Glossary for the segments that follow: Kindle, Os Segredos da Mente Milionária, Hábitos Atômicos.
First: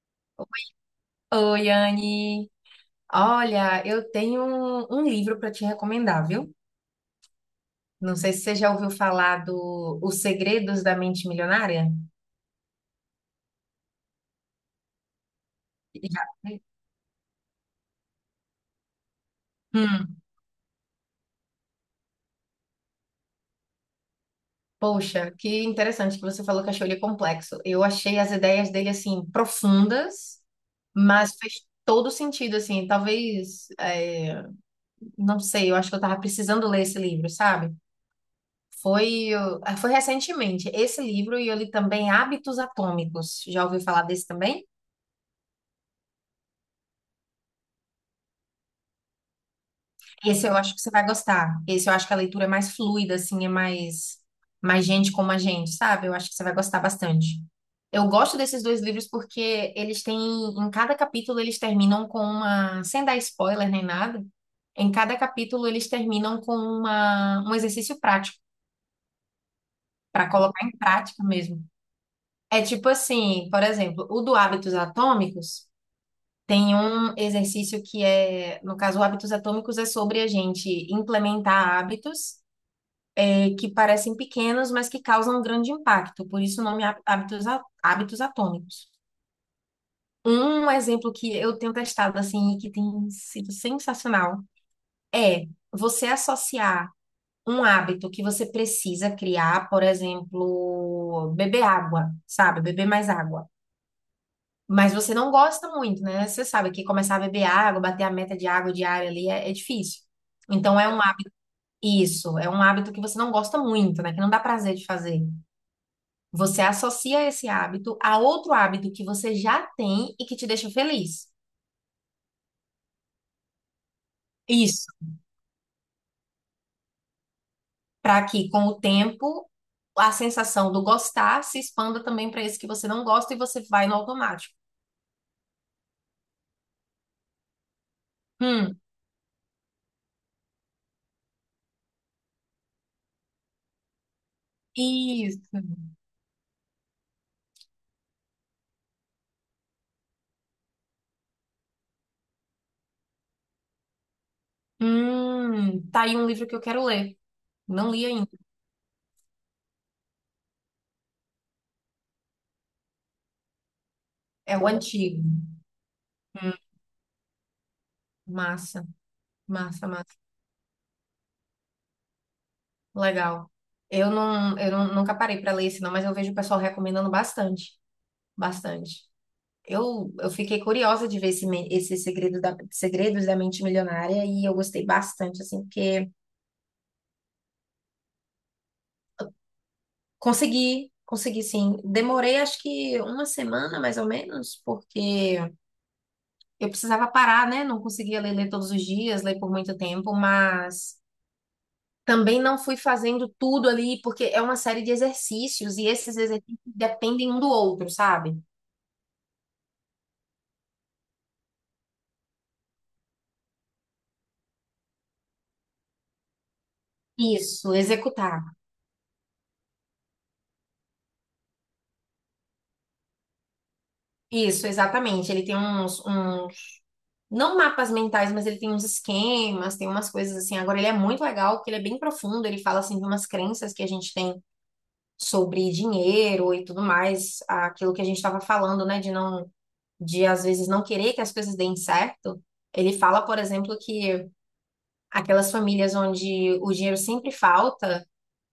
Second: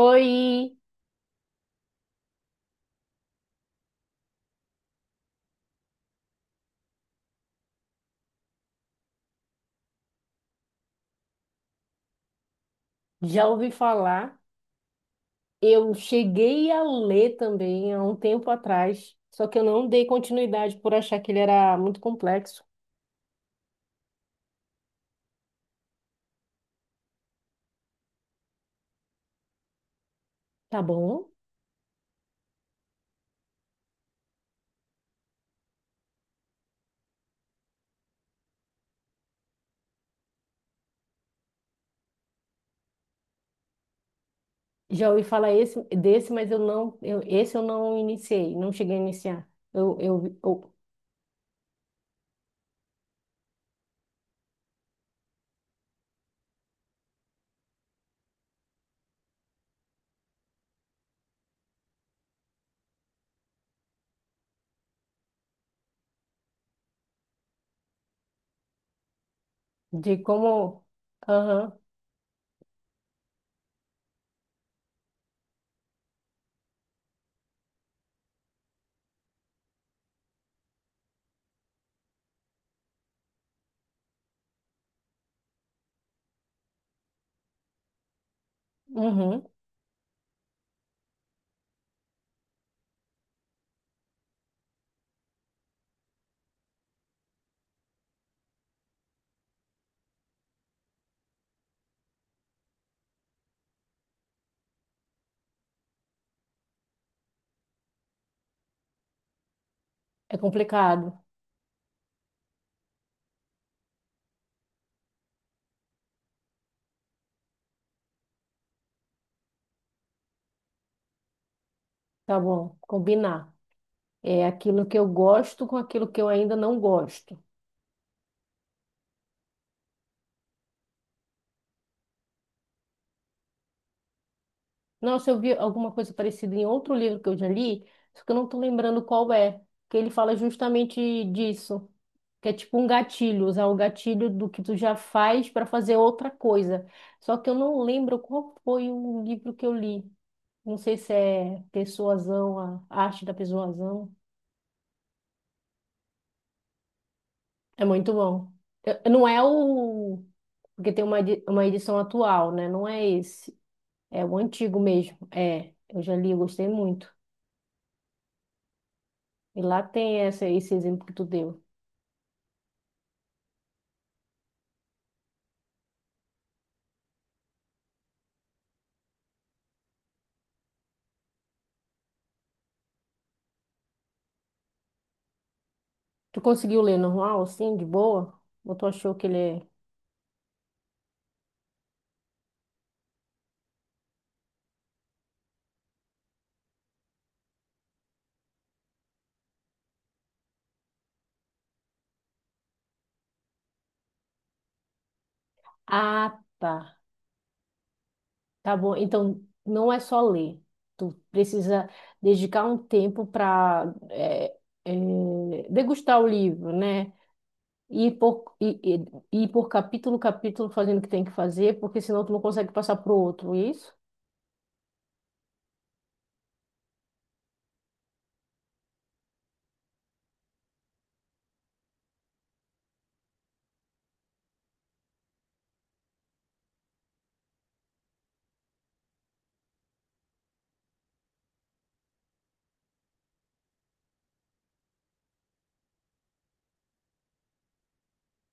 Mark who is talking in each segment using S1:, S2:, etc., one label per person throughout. S1: Oi,
S2: Oi, Anne. Olha, eu tenho um livro para te recomendar, viu? Não sei se você já ouviu falar do Os Segredos da Mente Milionária.
S1: já ouvi falar. Eu
S2: Já.
S1: cheguei a ler também há um tempo atrás, só que eu não dei
S2: Hum,
S1: continuidade por achar que ele era muito complexo.
S2: poxa, que interessante que você falou que achou ele complexo. Eu achei as ideias dele assim profundas,
S1: Tá bom?
S2: mas fez todo sentido assim. Talvez, não sei, eu acho que eu tava precisando ler esse livro, sabe? Foi, foi recentemente esse livro e eu li também Hábitos Atômicos. Já ouviu falar desse também?
S1: Já ouvi falar esse, desse, mas eu não, esse eu não iniciei, não cheguei a iniciar.
S2: Esse eu acho que você vai gostar. Esse eu acho que a leitura é mais fluida, assim, é mais gente como a gente, sabe? Eu acho que você vai gostar bastante. Eu gosto desses dois livros porque eles têm, em cada capítulo eles terminam com uma, sem dar spoiler nem nada, em cada capítulo eles terminam com um exercício prático,
S1: De
S2: para colocar em
S1: como,
S2: prática mesmo.
S1: aham,
S2: É tipo assim, por exemplo, o do Hábitos Atômicos tem um exercício que é, no caso, o Hábitos Atômicos é sobre a gente implementar hábitos que parecem pequenos, mas que causam um grande impacto, por isso o nome hábitos atômicos.
S1: uhum,
S2: Um exemplo que eu tenho testado assim e que tem sido sensacional é você associar um hábito que você precisa criar, por exemplo, beber água, sabe? Beber mais água. Mas você não gosta muito, né? Você sabe que começar a beber água, bater a meta de água diária ali é difícil.
S1: é
S2: Então é um
S1: complicado.
S2: hábito, isso, é um hábito que você não gosta muito, né? Que não dá prazer de fazer. Você associa esse hábito a outro hábito que você já tem e que te deixa feliz.
S1: Tá bom, combinar. É aquilo
S2: Isso.
S1: que eu gosto com aquilo que eu ainda não gosto.
S2: Para que, com o tempo, a sensação do gostar se expanda também para esse que você não gosta e você vai no automático.
S1: Nossa, eu vi alguma coisa parecida em outro livro que eu já li, só que eu não tô
S2: Hum,
S1: lembrando qual é, que ele fala justamente disso, que é tipo um gatilho, usar o gatilho do que tu já faz
S2: isso.
S1: para fazer outra coisa. Só que eu não lembro qual foi o livro que eu li. Não sei se é Persuasão, a Arte da Persuasão.
S2: Tá aí um livro que eu quero ler.
S1: É
S2: Não li
S1: muito
S2: ainda.
S1: bom. Eu- não é o... Porque tem uma, uma edição atual, né? Não é esse. É o
S2: É o
S1: antigo mesmo.
S2: antigo.
S1: É, eu já li, eu
S2: Hum,
S1: gostei muito.
S2: massa,
S1: E lá
S2: massa, massa.
S1: tem essa, esse exemplo que tu deu.
S2: Legal. Eu não- Nunca parei para ler esse não, mas eu vejo o pessoal recomendando bastante, bastante. Eu fiquei curiosa de ver esse Segredos da Mente Milionária e eu gostei bastante, assim, porque
S1: Tu conseguiu ler normal, assim, de boa? Ou tu achou que ele é...
S2: consegui, consegui sim. Demorei acho que uma semana, mais ou menos, porque eu precisava parar, né? Não conseguia ler todos os dias, ler por muito tempo, mas também não fui fazendo tudo ali, porque é uma série de exercícios e esses
S1: Ah,
S2: exercícios
S1: tá.
S2: dependem um do outro, sabe?
S1: Tá bom. Então, não é só ler. Tu precisa dedicar um tempo para degustar o livro, né?
S2: Isso,
S1: Ir
S2: executar.
S1: por, ir, ir ir por capítulo, capítulo, fazendo o que tem que fazer, porque senão tu não consegue passar pro outro, é isso?
S2: Isso, exatamente. Ele tem uns não mapas mentais, mas ele tem uns esquemas, tem umas coisas assim. Agora, ele é muito legal, porque ele é bem profundo, ele fala assim de umas crenças que a gente tem sobre dinheiro e tudo mais, aquilo que a gente estava falando, né, de não, de às vezes não querer que as coisas deem certo. Ele fala, por exemplo, que aquelas famílias onde o dinheiro sempre falta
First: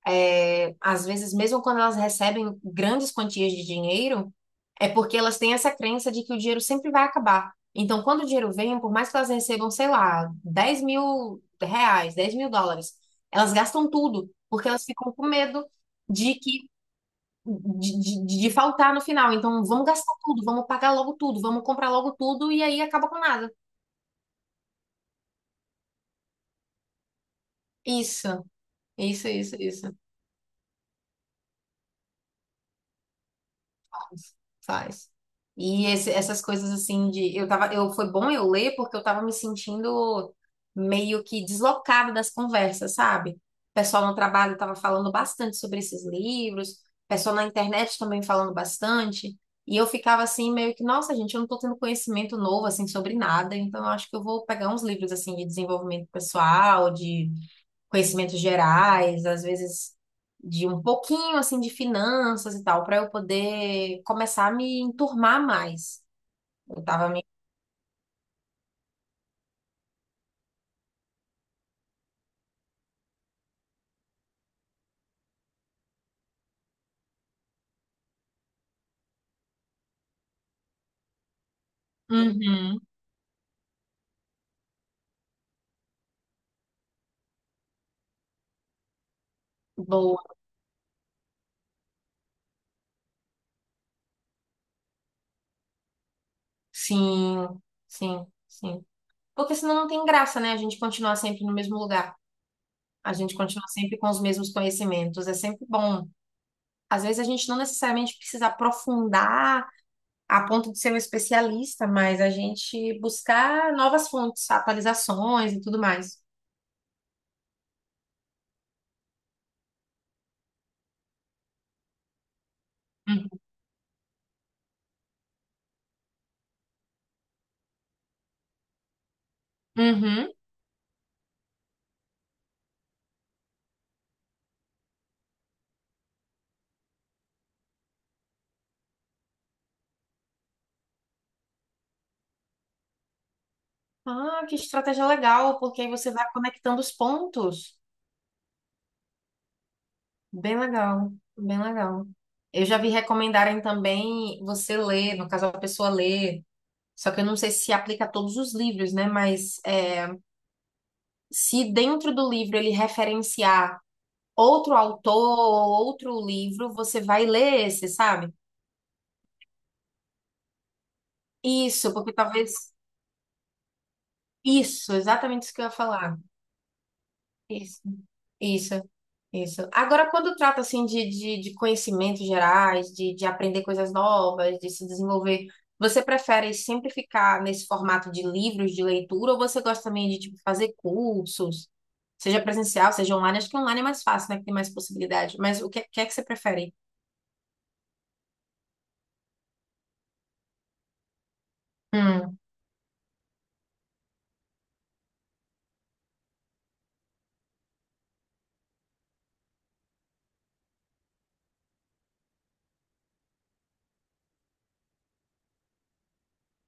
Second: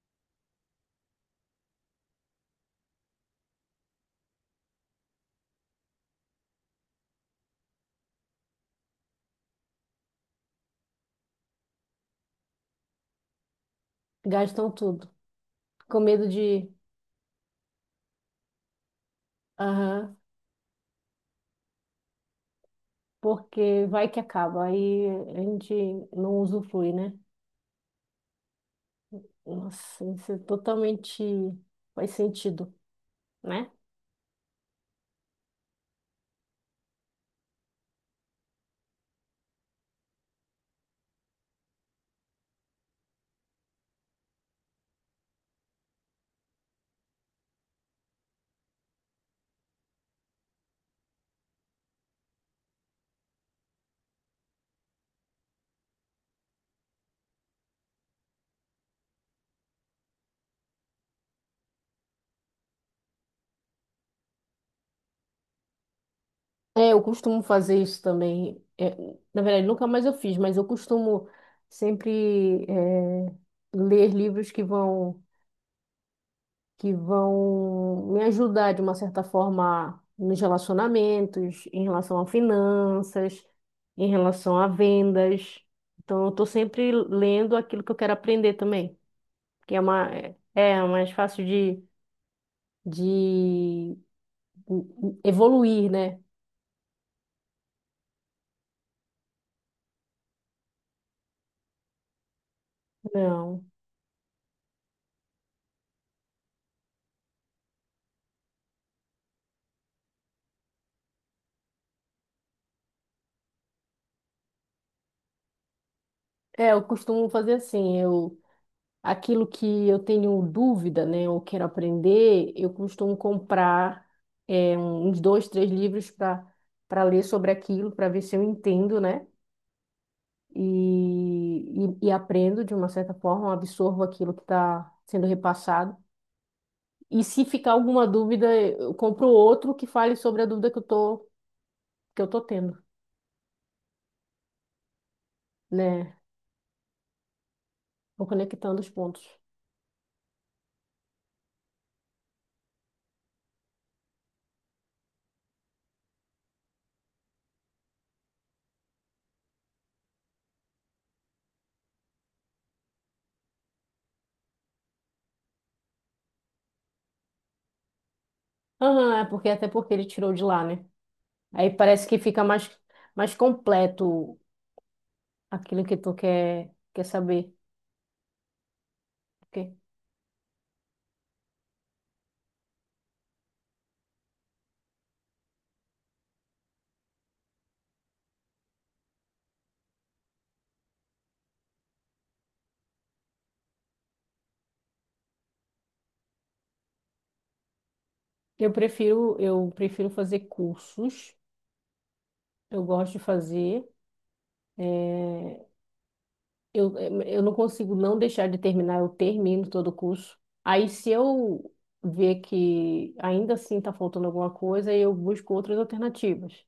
S2: é, às vezes, mesmo quando elas recebem grandes quantias de dinheiro, é porque elas têm essa crença de que o dinheiro sempre vai acabar. Então, quando o dinheiro vem, por mais que elas recebam, sei lá, R$ 10.000, US$ 10.000, elas gastam tudo, porque
S1: Gastam
S2: elas
S1: tudo.
S2: ficam com medo
S1: Com medo
S2: de
S1: de...
S2: que de faltar no final. Então, vamos gastar
S1: Aham.
S2: tudo, vamos pagar logo tudo, vamos comprar logo tudo e aí acaba com nada.
S1: Porque vai que acaba. Aí a gente não usufrui, né?
S2: Isso, isso, isso, isso.
S1: Nossa, isso é totalmente faz sentido, né?
S2: Faz. E essas coisas assim de eu tava, eu foi bom eu ler porque eu tava me sentindo meio que deslocada das conversas, sabe? O pessoal no trabalho tava falando bastante sobre esses livros, o pessoal na internet também falando bastante, e eu ficava assim meio que, nossa, gente, eu não tô tendo conhecimento novo assim sobre nada, então eu acho que eu vou pegar uns livros assim de desenvolvimento pessoal, de conhecimentos gerais, às vezes de um pouquinho assim de finanças e tal, para eu poder começar a me enturmar mais. Eu
S1: É, eu
S2: tava meio.
S1: costumo fazer isso também. É, na verdade, nunca mais eu fiz, mas eu costumo sempre ler livros que vão me ajudar de uma certa forma nos relacionamentos, em relação a
S2: Uhum.
S1: finanças, em relação a vendas. Então, eu estou sempre lendo aquilo que eu quero aprender também, que é uma
S2: Boa.
S1: é mais fácil de evoluir, né?
S2: Sim, sim, sim. Porque senão não tem graça, né? A gente continuar sempre no mesmo lugar. A gente
S1: Não.
S2: continua sempre com os mesmos conhecimentos. É sempre bom. Às vezes a gente não necessariamente precisa aprofundar a ponto de ser um especialista, mas a gente buscar novas fontes, atualizações e tudo mais.
S1: É, eu costumo fazer assim, eu aquilo que eu tenho dúvida, né, ou quero aprender, eu costumo comprar uns dois, três livros para ler sobre aquilo, para ver se eu entendo, né?
S2: Uhum.
S1: E aprendo de uma certa forma, absorvo aquilo que está sendo repassado. E se ficar alguma dúvida, eu compro outro que fale sobre a dúvida que eu tô, que eu tô tendo,
S2: Ah, que estratégia legal, porque aí você
S1: né?
S2: vai conectando os pontos.
S1: Vou conectando os pontos.
S2: Bem legal, bem legal. Eu já vi recomendarem também você ler, no caso a pessoa ler, só que eu não sei se aplica a todos os livros, né? Mas é, se dentro do livro ele referenciar outro autor ou outro livro, você vai ler esse, sabe?
S1: Aham, é porque até porque ele tirou de lá, né? Aí
S2: Isso,
S1: parece
S2: porque
S1: que fica
S2: talvez.
S1: mais, mais completo
S2: Isso, exatamente isso que eu ia
S1: aquilo que tu
S2: falar.
S1: quer, quer saber.
S2: Isso, isso, isso.
S1: Ok.
S2: Agora, quando trata assim de conhecimentos gerais, de aprender coisas novas, de se desenvolver, você prefere sempre ficar nesse formato de livros de leitura ou você gosta também de tipo, fazer cursos, seja presencial, seja online? Acho que online é mais fácil, né? Que tem mais possibilidade. Mas o que, que é que você prefere?
S1: Eu prefiro fazer cursos,
S2: Hum,
S1: eu gosto de fazer. eh, eu, eu não consigo não deixar de terminar, eu termino todo o curso. Aí se eu ver que ainda assim está faltando alguma coisa, eu busco outras alternativas.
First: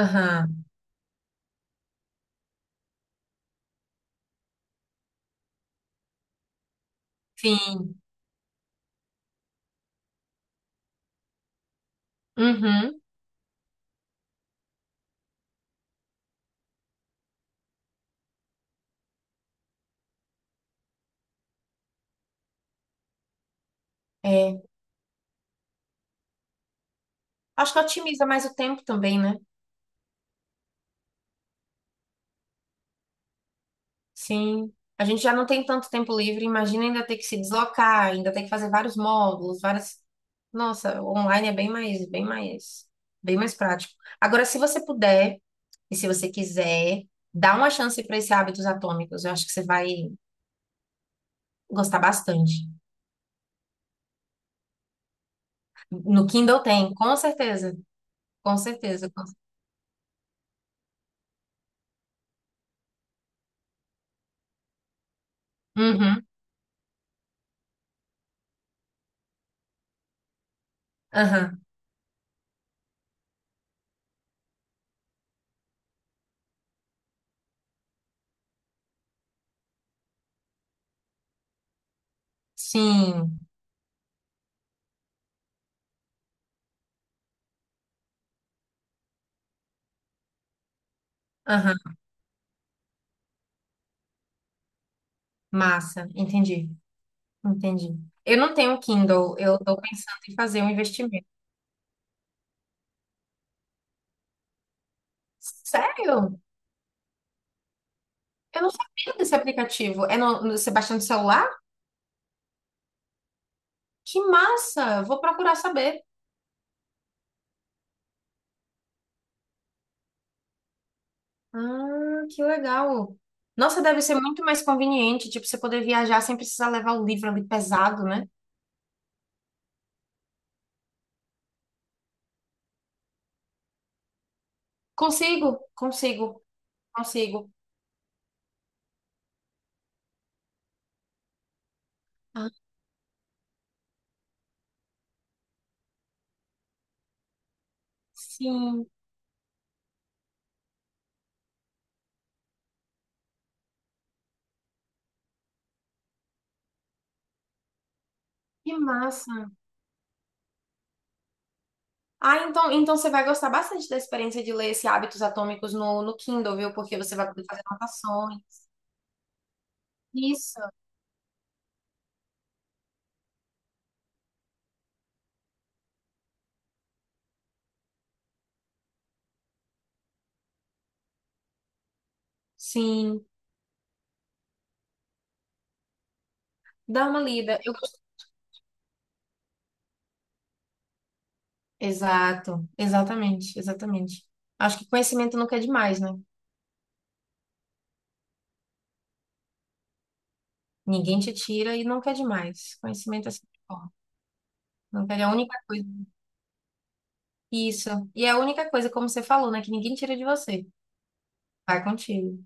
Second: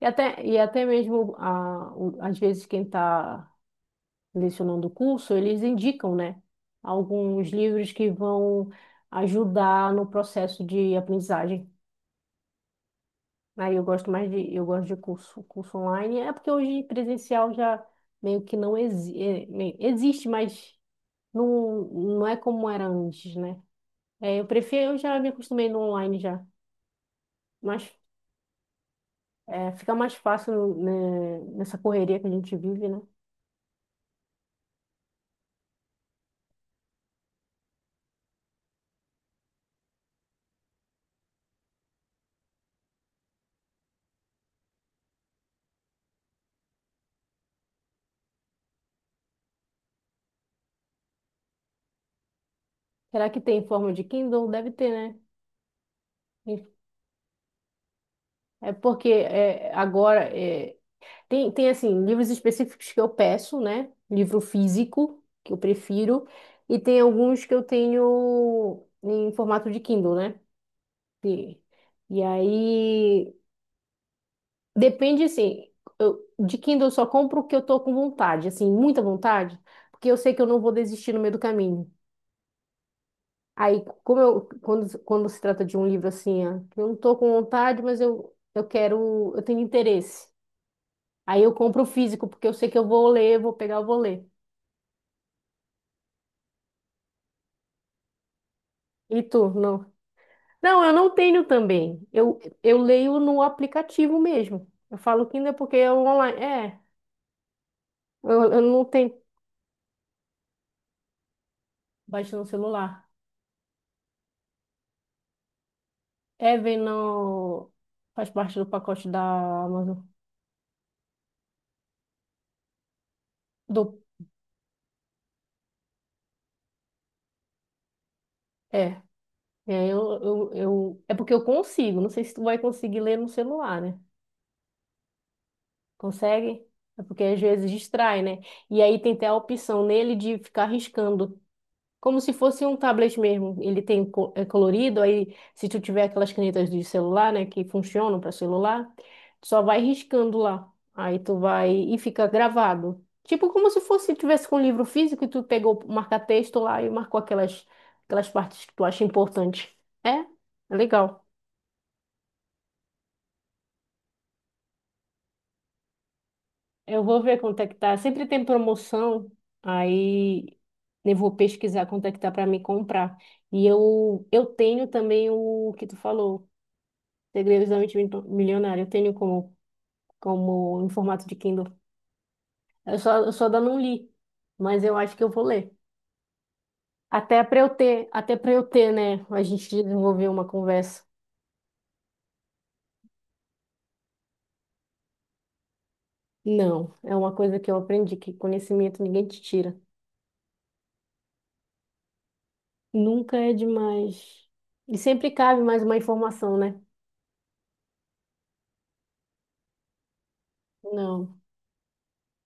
S1: E até mesmo, às vezes, quem está lecionando o curso, eles indicam, né, alguns livros
S2: sim,
S1: que vão ajudar no processo de aprendizagem.
S2: uhum,
S1: Aí eu gosto mais de, eu gosto de curso, curso online, é porque hoje presencial já meio que não exi é, meio- existe, mas não, não é como era antes, né? É, eu
S2: é.
S1: prefiro, eu já me acostumei no online já,
S2: Acho que
S1: mas
S2: otimiza mais o tempo também, né?
S1: é, fica mais fácil, né, nessa correria que a gente vive, né?
S2: Sim. A gente já não tem tanto tempo livre, imagina ainda ter que se deslocar, ainda ter que fazer vários módulos, várias. Nossa, o online é bem mais, bem mais, bem mais prático. Agora, se você puder e se você quiser, dá uma chance para esse Hábitos Atômicos. Eu acho que você vai gostar bastante.
S1: Será que tem em forma de Kindle? Deve ter, né?
S2: No Kindle tem, com certeza, com
S1: É porque
S2: certeza.
S1: é, agora é, tem, tem, assim, livros específicos que eu peço, né? Livro físico, que eu
S2: Uhum,
S1: prefiro. E tem alguns que eu tenho em formato de Kindle, né? E,
S2: aham,
S1: e aí, depende, assim, de Kindle eu só compro o que eu tô com vontade, assim, muita vontade, porque eu sei que eu não vou desistir no meio do caminho.
S2: sim,
S1: Aí, como eu, quando, quando se trata de um livro assim, ah, que eu não tô com vontade, mas eu quero, eu tenho interesse. Aí eu compro o
S2: aham,
S1: físico, porque eu sei que eu vou ler, vou pegar, eu vou ler.
S2: massa, entendi, entendi. Eu não tenho
S1: E
S2: Kindle,
S1: tu,
S2: eu estou
S1: não?
S2: pensando em fazer um
S1: Não, eu não
S2: investimento.
S1: tenho também. Eu leio no aplicativo mesmo. Eu falo Kindle porque é
S2: Sério?
S1: online. Eu
S2: Eu não
S1: não
S2: sabia
S1: tenho.
S2: desse aplicativo. Você baixa no celular?
S1: Baixa no celular.
S2: Que massa! Vou procurar saber.
S1: É, vem no... Faz parte do pacote da Amazon.
S2: Ah, que legal. Nossa,
S1: Do...
S2: deve ser muito mais conveniente, tipo, você poder viajar sem precisar levar o livro ali pesado, né?
S1: É, eu... é porque eu consigo. Não sei se tu vai conseguir ler no celular, né?
S2: Consigo, consigo,
S1: Consegue? É porque
S2: consigo.
S1: às vezes distrai, né? E aí tem até a opção nele de ficar riscando. Como se
S2: Ah,
S1: fosse um tablet mesmo. Ele tem é colorido, aí se tu tiver aquelas canetas de celular, né, que funcionam para
S2: sim,
S1: celular, tu só vai riscando lá. Aí tu vai e fica gravado. Tipo como se fosse tivesse com um livro físico e tu pegou o marca-texto lá e marcou aquelas partes que
S2: que
S1: tu acha
S2: massa.
S1: importante. É? É legal.
S2: Ah, então você vai gostar bastante da experiência de ler esse Hábitos Atômicos no Kindle, viu? Porque
S1: Eu
S2: você
S1: vou
S2: vai
S1: ver
S2: poder
S1: quanto
S2: fazer
S1: é que tá. Sempre
S2: anotações.
S1: tem promoção, aí
S2: Isso.
S1: eu vou pesquisar quanto é que tá para me comprar. E eu tenho também o que tu falou Segredos da Mente Milionária. Eu tenho como, como em formato de Kindle.
S2: Sim,
S1: Eu só ainda não li, mas eu acho que eu vou ler.
S2: dá uma lida. Eu
S1: Até para eu ter, né? A gente desenvolver uma conversa.
S2: Exato, exatamente, exatamente. Acho que conhecimento nunca é demais, né?
S1: Não, é uma coisa que eu aprendi, que conhecimento ninguém te tira.
S2: Ninguém te tira e nunca é demais. Conhecimento é
S1: Nunca
S2: sempre
S1: é
S2: bom.
S1: demais. E
S2: Nunca é
S1: sempre
S2: a única
S1: cabe mais
S2: coisa.
S1: uma informação, né?
S2: Isso. E é a única coisa, como você falou, né? Que ninguém tira de você.
S1: Não.
S2: Vai contigo.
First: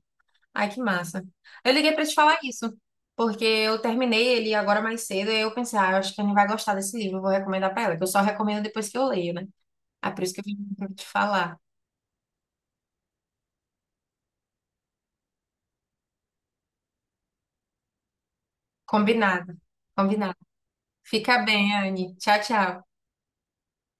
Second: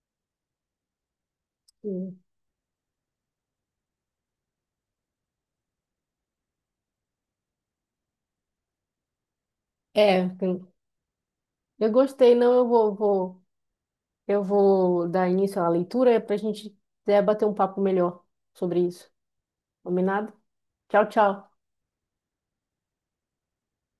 S2: Ai, que massa. Eu liguei pra te
S1: Hum.
S2: falar isso, porque eu terminei ele agora mais cedo e eu pensei, ah, eu acho que a Anne vai gostar desse livro, eu vou recomendar pra ela, que eu só recomendo depois que eu leio, né? Ah, por
S1: É,
S2: isso que eu vim pra te falar.
S1: eu gostei, não, eu vou dar início à leitura para a gente bater um papo melhor sobre isso.
S2: Combinado,
S1: Combinado?
S2: combinado.
S1: Tchau,
S2: Fica
S1: tchau.
S2: bem, Anne. Tchau, tchau.